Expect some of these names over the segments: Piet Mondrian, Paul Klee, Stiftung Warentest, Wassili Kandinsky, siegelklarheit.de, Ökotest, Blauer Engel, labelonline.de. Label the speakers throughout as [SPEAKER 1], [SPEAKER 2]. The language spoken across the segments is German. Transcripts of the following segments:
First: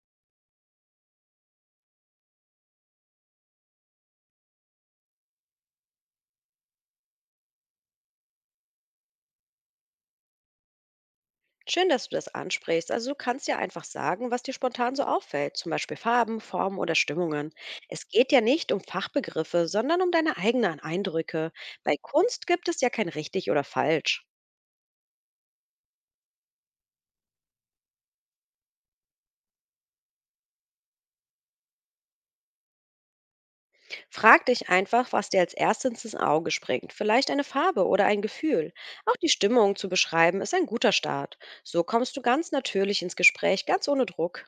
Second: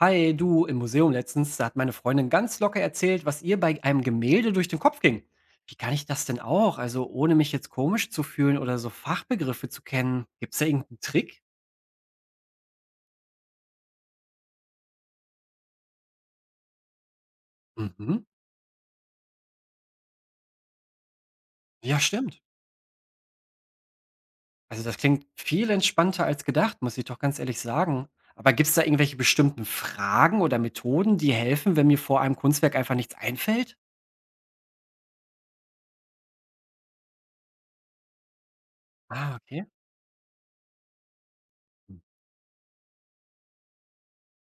[SPEAKER 1] Hi, du, im Museum letztens, da hat meine Freundin ganz locker erzählt, was ihr bei einem Gemälde durch den Kopf ging. Wie kann ich das denn auch? Also ohne mich jetzt komisch zu fühlen oder so Fachbegriffe zu kennen. Gibt es da irgendeinen Trick?
[SPEAKER 2] Schön, dass du das ansprichst. Also du kannst ja einfach sagen, was dir spontan so auffällt, zum Beispiel Farben, Formen oder Stimmungen. Es
[SPEAKER 1] Mhm.
[SPEAKER 2] geht ja nicht um Fachbegriffe, sondern um deine eigenen Eindrücke. Bei
[SPEAKER 1] Ja, stimmt.
[SPEAKER 2] Kunst gibt es ja kein richtig oder falsch.
[SPEAKER 1] Also das klingt viel entspannter als gedacht, muss ich doch ganz ehrlich sagen. Aber gibt es da irgendwelche bestimmten Fragen oder Methoden, die helfen, wenn mir vor einem Kunstwerk einfach nichts einfällt?
[SPEAKER 2] Frag dich einfach, was dir als erstes ins Auge springt. Vielleicht eine Farbe oder ein Gefühl. Auch die
[SPEAKER 1] Ah, okay.
[SPEAKER 2] Stimmung zu beschreiben ist ein guter Start. So kommst du ganz natürlich ins Gespräch, ganz ohne Druck.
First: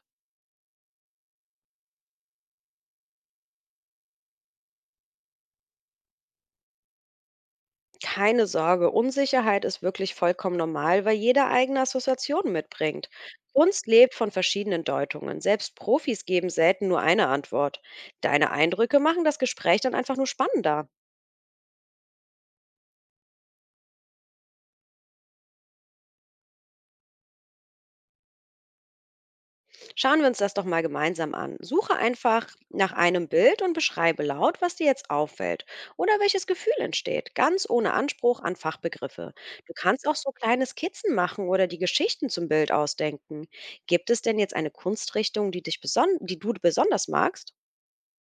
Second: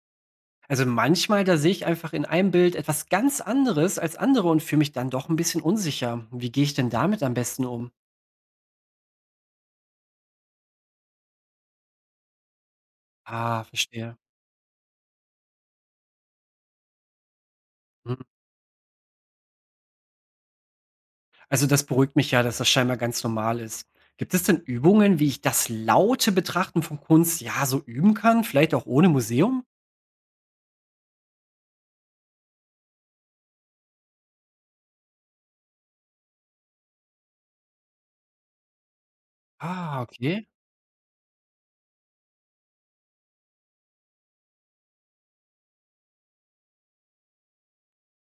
[SPEAKER 1] Also manchmal, da sehe ich einfach in einem Bild etwas ganz anderes als andere und fühle mich dann doch ein bisschen unsicher. Wie gehe ich denn damit am besten um?
[SPEAKER 2] Keine Sorge, Unsicherheit ist wirklich vollkommen normal, weil jeder eigene Assoziationen mitbringt.
[SPEAKER 1] Ah,
[SPEAKER 2] Kunst lebt
[SPEAKER 1] verstehe.
[SPEAKER 2] von verschiedenen Deutungen. Selbst Profis geben selten nur eine Antwort.
[SPEAKER 1] Hm.
[SPEAKER 2] Deine Eindrücke machen das Gespräch dann einfach nur spannender.
[SPEAKER 1] Also das beruhigt mich ja, dass das scheinbar ganz normal ist. Gibt es denn Übungen, wie ich das laute Betrachten von Kunst ja so üben kann? Vielleicht auch ohne Museum?
[SPEAKER 2] Schauen wir uns das doch mal gemeinsam an. Suche einfach nach einem Bild und beschreibe laut, was dir jetzt auffällt oder welches Gefühl entsteht, ganz ohne Anspruch an Fachbegriffe. Du
[SPEAKER 1] Ah,
[SPEAKER 2] kannst auch so
[SPEAKER 1] okay.
[SPEAKER 2] kleine Skizzen machen oder die Geschichten zum Bild ausdenken. Gibt es denn jetzt eine Kunstrichtung, die dich beson die du besonders magst?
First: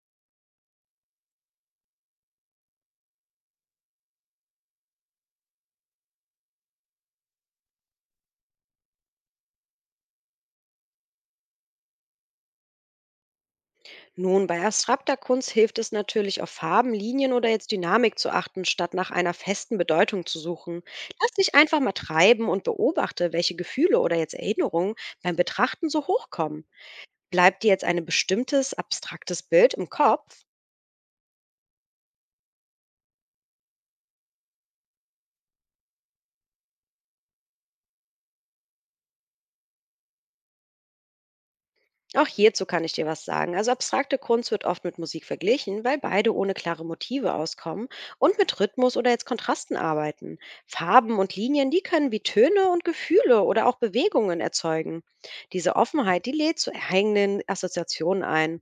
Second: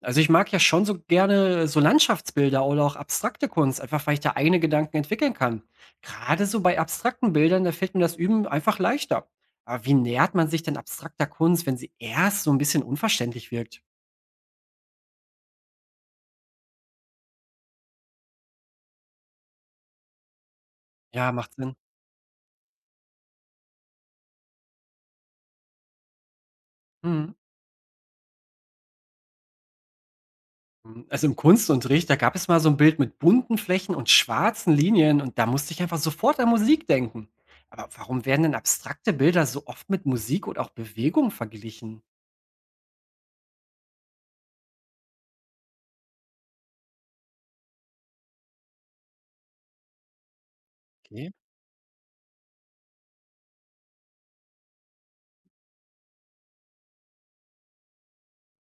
[SPEAKER 1] Also, ich mag ja schon so gerne so Landschaftsbilder oder auch abstrakte Kunst, einfach weil ich da eigene Gedanken entwickeln kann. Gerade so bei abstrakten Bildern, da fällt mir das Üben einfach leichter. Aber wie nähert man sich denn abstrakter Kunst, wenn sie erst so ein bisschen unverständlich wirkt?
[SPEAKER 2] Nun, bei abstrakter Kunst hilft es natürlich, auf Farben, Linien oder jetzt Dynamik zu achten, statt nach einer festen Bedeutung zu suchen. Lass
[SPEAKER 1] Ja,
[SPEAKER 2] dich
[SPEAKER 1] macht Sinn.
[SPEAKER 2] einfach mal treiben und beobachte, welche Gefühle oder jetzt Erinnerungen beim Betrachten so hochkommen.
[SPEAKER 1] Mhm.
[SPEAKER 2] Bleibt dir jetzt ein bestimmtes abstraktes Bild im Kopf?
[SPEAKER 1] Hm, also, im Kunstunterricht, da gab es mal so ein Bild mit bunten Flächen und schwarzen Linien und da musste ich einfach sofort an Musik denken. Aber warum werden denn abstrakte Bilder so oft mit Musik und auch Bewegung verglichen?
[SPEAKER 2] Auch hierzu kann ich dir was sagen. Also abstrakte Kunst wird oft mit Musik verglichen, weil beide ohne klare Motive auskommen und mit Rhythmus oder jetzt Kontrasten arbeiten. Farben
[SPEAKER 1] Okay.
[SPEAKER 2] und Linien, die können wie Töne und Gefühle oder auch Bewegungen erzeugen. Diese Offenheit, die lädt zu eigenen Assoziationen ein.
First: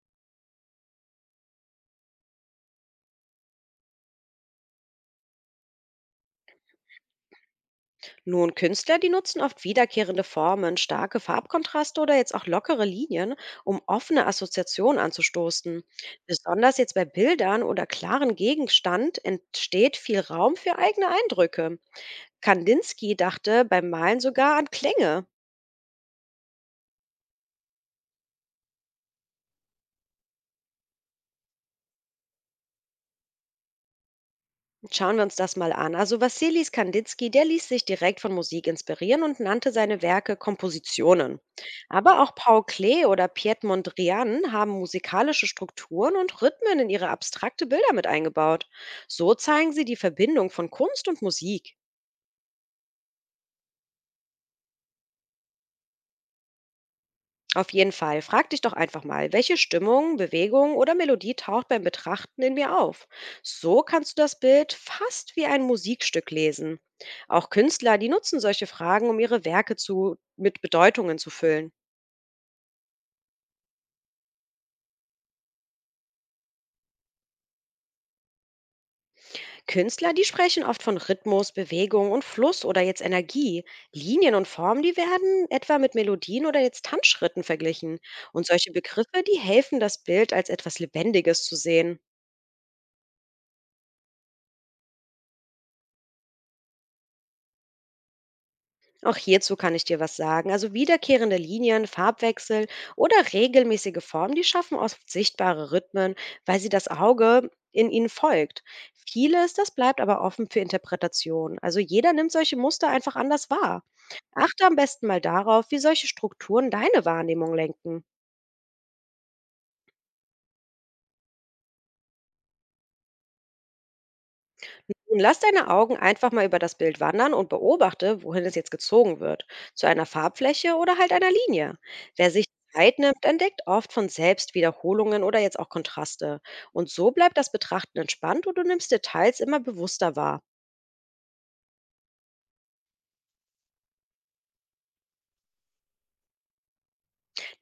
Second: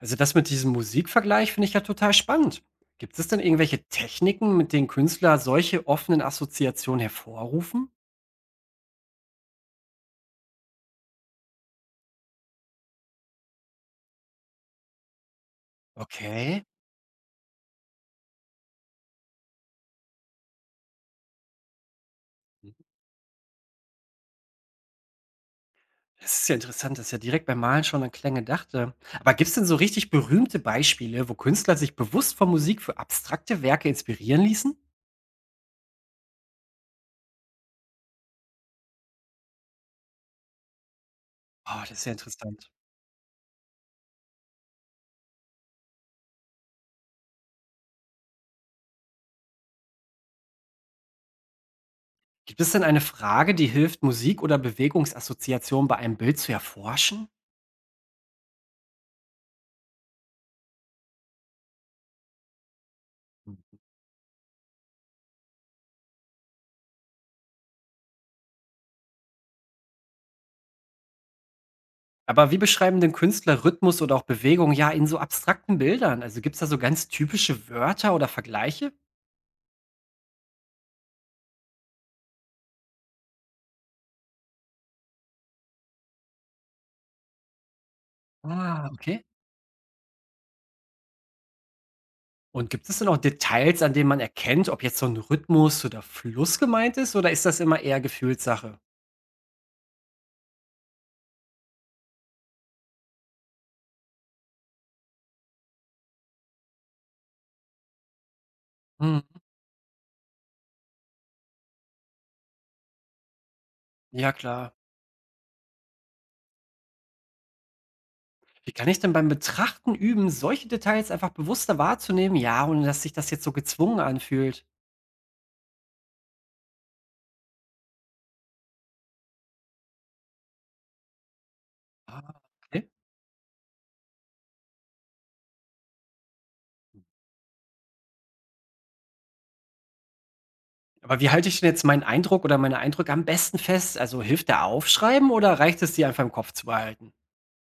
[SPEAKER 1] Also das mit diesem Musikvergleich finde ich ja total spannend. Gibt es denn irgendwelche Techniken, mit denen Künstler solche offenen Assoziationen hervorrufen?
[SPEAKER 2] Nun, Künstler, die nutzen oft wiederkehrende Formen, starke Farbkontraste oder jetzt auch lockere Linien, um offene Assoziationen anzustoßen.
[SPEAKER 1] Okay.
[SPEAKER 2] Besonders jetzt bei Bildern oder klaren Gegenstand entsteht viel Raum für eigene Eindrücke. Kandinsky dachte beim Malen sogar an Klänge.
[SPEAKER 1] Das ist ja interessant, dass ich ja direkt beim Malen schon an Klänge dachte. Aber gibt es denn so richtig berühmte Beispiele, wo Künstler sich bewusst von Musik für abstrakte Werke inspirieren ließen?
[SPEAKER 2] Schauen wir uns das mal an. Also Wassili Kandinsky, der ließ sich direkt von Musik inspirieren und nannte seine Werke Kompositionen.
[SPEAKER 1] Oh, das ist ja
[SPEAKER 2] Aber auch Paul
[SPEAKER 1] interessant.
[SPEAKER 2] Klee oder Piet Mondrian haben musikalische Strukturen und Rhythmen in ihre abstrakte Bilder mit eingebaut. So zeigen sie die Verbindung von Kunst und Musik.
[SPEAKER 1] Gibt es denn eine Frage, die hilft, Musik- oder Bewegungsassoziationen bei einem Bild zu erforschen?
[SPEAKER 2] Auf jeden Fall, frag dich doch einfach mal, welche Stimmung, Bewegung oder Melodie taucht beim Betrachten in mir auf. So kannst du das Bild fast wie ein Musikstück lesen. Auch Künstler, die nutzen solche Fragen, um ihre Werke mit Bedeutungen zu füllen.
[SPEAKER 1] Aber wie beschreiben denn Künstler Rhythmus oder auch Bewegung ja in so abstrakten Bildern? Also gibt es da so ganz typische Wörter oder Vergleiche?
[SPEAKER 2] Künstler, die sprechen oft von Rhythmus, Bewegung und Fluss oder jetzt Energie. Linien und Formen, die werden etwa mit Melodien oder jetzt Tanzschritten verglichen. Und solche
[SPEAKER 1] Ah,
[SPEAKER 2] Begriffe,
[SPEAKER 1] okay.
[SPEAKER 2] die helfen, das Bild als etwas Lebendiges zu sehen.
[SPEAKER 1] Und gibt es denn auch Details, an denen man erkennt, ob jetzt so ein Rhythmus oder Fluss gemeint ist, oder ist das immer eher Gefühlssache?
[SPEAKER 2] Auch hierzu kann ich dir was sagen. Also wiederkehrende Linien, Farbwechsel oder regelmäßige Formen, die schaffen oft sichtbare Rhythmen, weil sie das Auge in ihnen folgt.
[SPEAKER 1] Mhm,
[SPEAKER 2] Vieles, das bleibt aber offen für Interpretation. Also jeder nimmt solche Muster einfach anders wahr.
[SPEAKER 1] ja
[SPEAKER 2] Achte
[SPEAKER 1] klar.
[SPEAKER 2] am besten mal darauf, wie solche Strukturen deine Wahrnehmung lenken.
[SPEAKER 1] Wie kann ich denn beim Betrachten üben, solche Details einfach bewusster wahrzunehmen, ja, ohne dass sich das jetzt so gezwungen anfühlt?
[SPEAKER 2] Nun lass deine Augen einfach mal über das Bild wandern und beobachte, wohin es jetzt gezogen wird. Zu einer Farbfläche oder halt einer Linie. Wer
[SPEAKER 1] Ah.
[SPEAKER 2] sich
[SPEAKER 1] Okay.
[SPEAKER 2] Zeit nimmt, entdeckt oft von selbst Wiederholungen oder jetzt auch Kontraste. Und so bleibt das Betrachten entspannt und du nimmst Details immer bewusster wahr.
[SPEAKER 1] Aber wie halte ich denn jetzt meinen Eindruck oder meine Eindrücke am besten fest? Also hilft da Aufschreiben oder reicht es, die einfach im Kopf zu behalten?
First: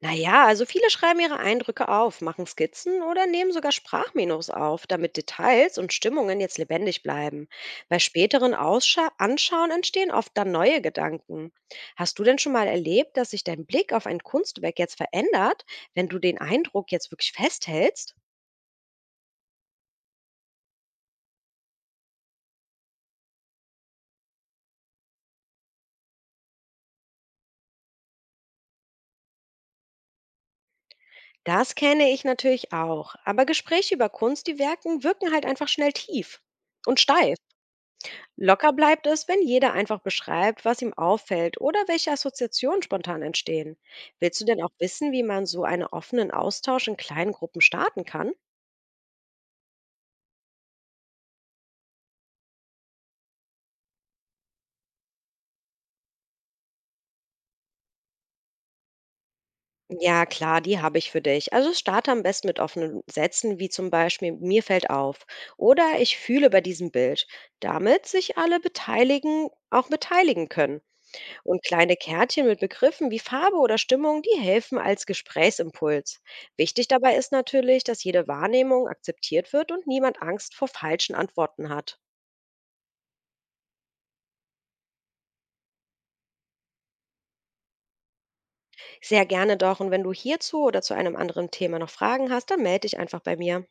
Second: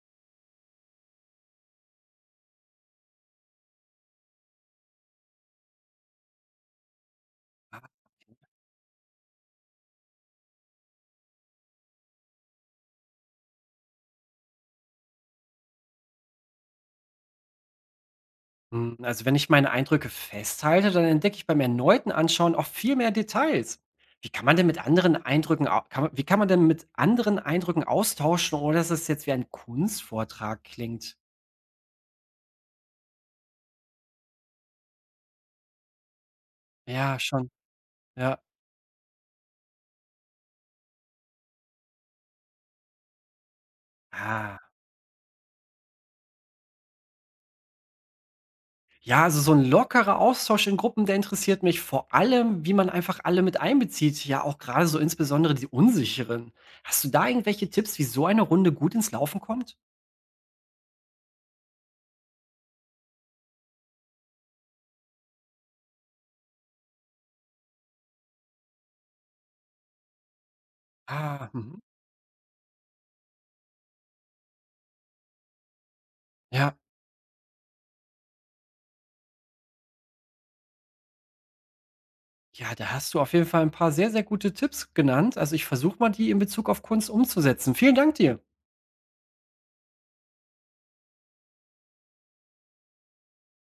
[SPEAKER 2] Naja, also viele schreiben ihre Eindrücke auf, machen Skizzen oder nehmen sogar Sprachminos auf, damit Details und Stimmungen jetzt lebendig bleiben.
[SPEAKER 1] Ah,
[SPEAKER 2] Bei späteren Ausscha Anschauen entstehen oft dann neue Gedanken. Hast du denn schon mal erlebt, dass sich dein Blick auf ein Kunstwerk jetzt verändert, wenn du den Eindruck jetzt wirklich festhältst?
[SPEAKER 1] hm, also wenn ich meine Eindrücke festhalte, dann entdecke ich beim erneuten Anschauen auch viel mehr Details. Wie kann man denn mit anderen Eindrücken, wie kann man denn mit anderen Eindrücken austauschen, ohne dass es jetzt wie ein Kunstvortrag klingt?
[SPEAKER 2] Das kenne ich natürlich auch, aber Gespräche über Kunst, die wirken halt einfach schnell tief und
[SPEAKER 1] Ja,
[SPEAKER 2] steif.
[SPEAKER 1] schon. Ja.
[SPEAKER 2] Locker bleibt es, wenn jeder einfach beschreibt, was ihm auffällt oder welche Assoziationen spontan entstehen. Willst du
[SPEAKER 1] Ah.
[SPEAKER 2] denn auch wissen, wie man so einen offenen Austausch in kleinen Gruppen starten kann?
[SPEAKER 1] Ja, also so ein lockerer Austausch in Gruppen, der interessiert mich vor allem, wie man einfach alle mit einbezieht. Ja, auch gerade so insbesondere die Unsicheren. Hast du da irgendwelche Tipps, wie so eine Runde gut ins Laufen kommt?
[SPEAKER 2] Ja, klar, die habe ich für dich. Also starte am besten mit offenen Sätzen, wie zum Beispiel mir fällt auf oder ich fühle bei diesem Bild, damit sich alle beteiligen können.
[SPEAKER 1] Ah,
[SPEAKER 2] Und
[SPEAKER 1] mhm.
[SPEAKER 2] kleine Kärtchen mit Begriffen wie Farbe oder Stimmung, die helfen als Gesprächsimpuls.
[SPEAKER 1] Ja.
[SPEAKER 2] Wichtig dabei ist natürlich, dass jede Wahrnehmung akzeptiert wird und niemand Angst vor falschen Antworten hat.
[SPEAKER 1] Ja, da hast du auf jeden Fall ein paar sehr, sehr gute Tipps genannt. Also, ich versuche mal, die in Bezug auf Kunst umzusetzen. Vielen Dank dir.
[SPEAKER 2] Sehr gerne doch. Und wenn du hierzu oder zu einem anderen Thema noch Fragen hast, dann melde dich einfach bei mir.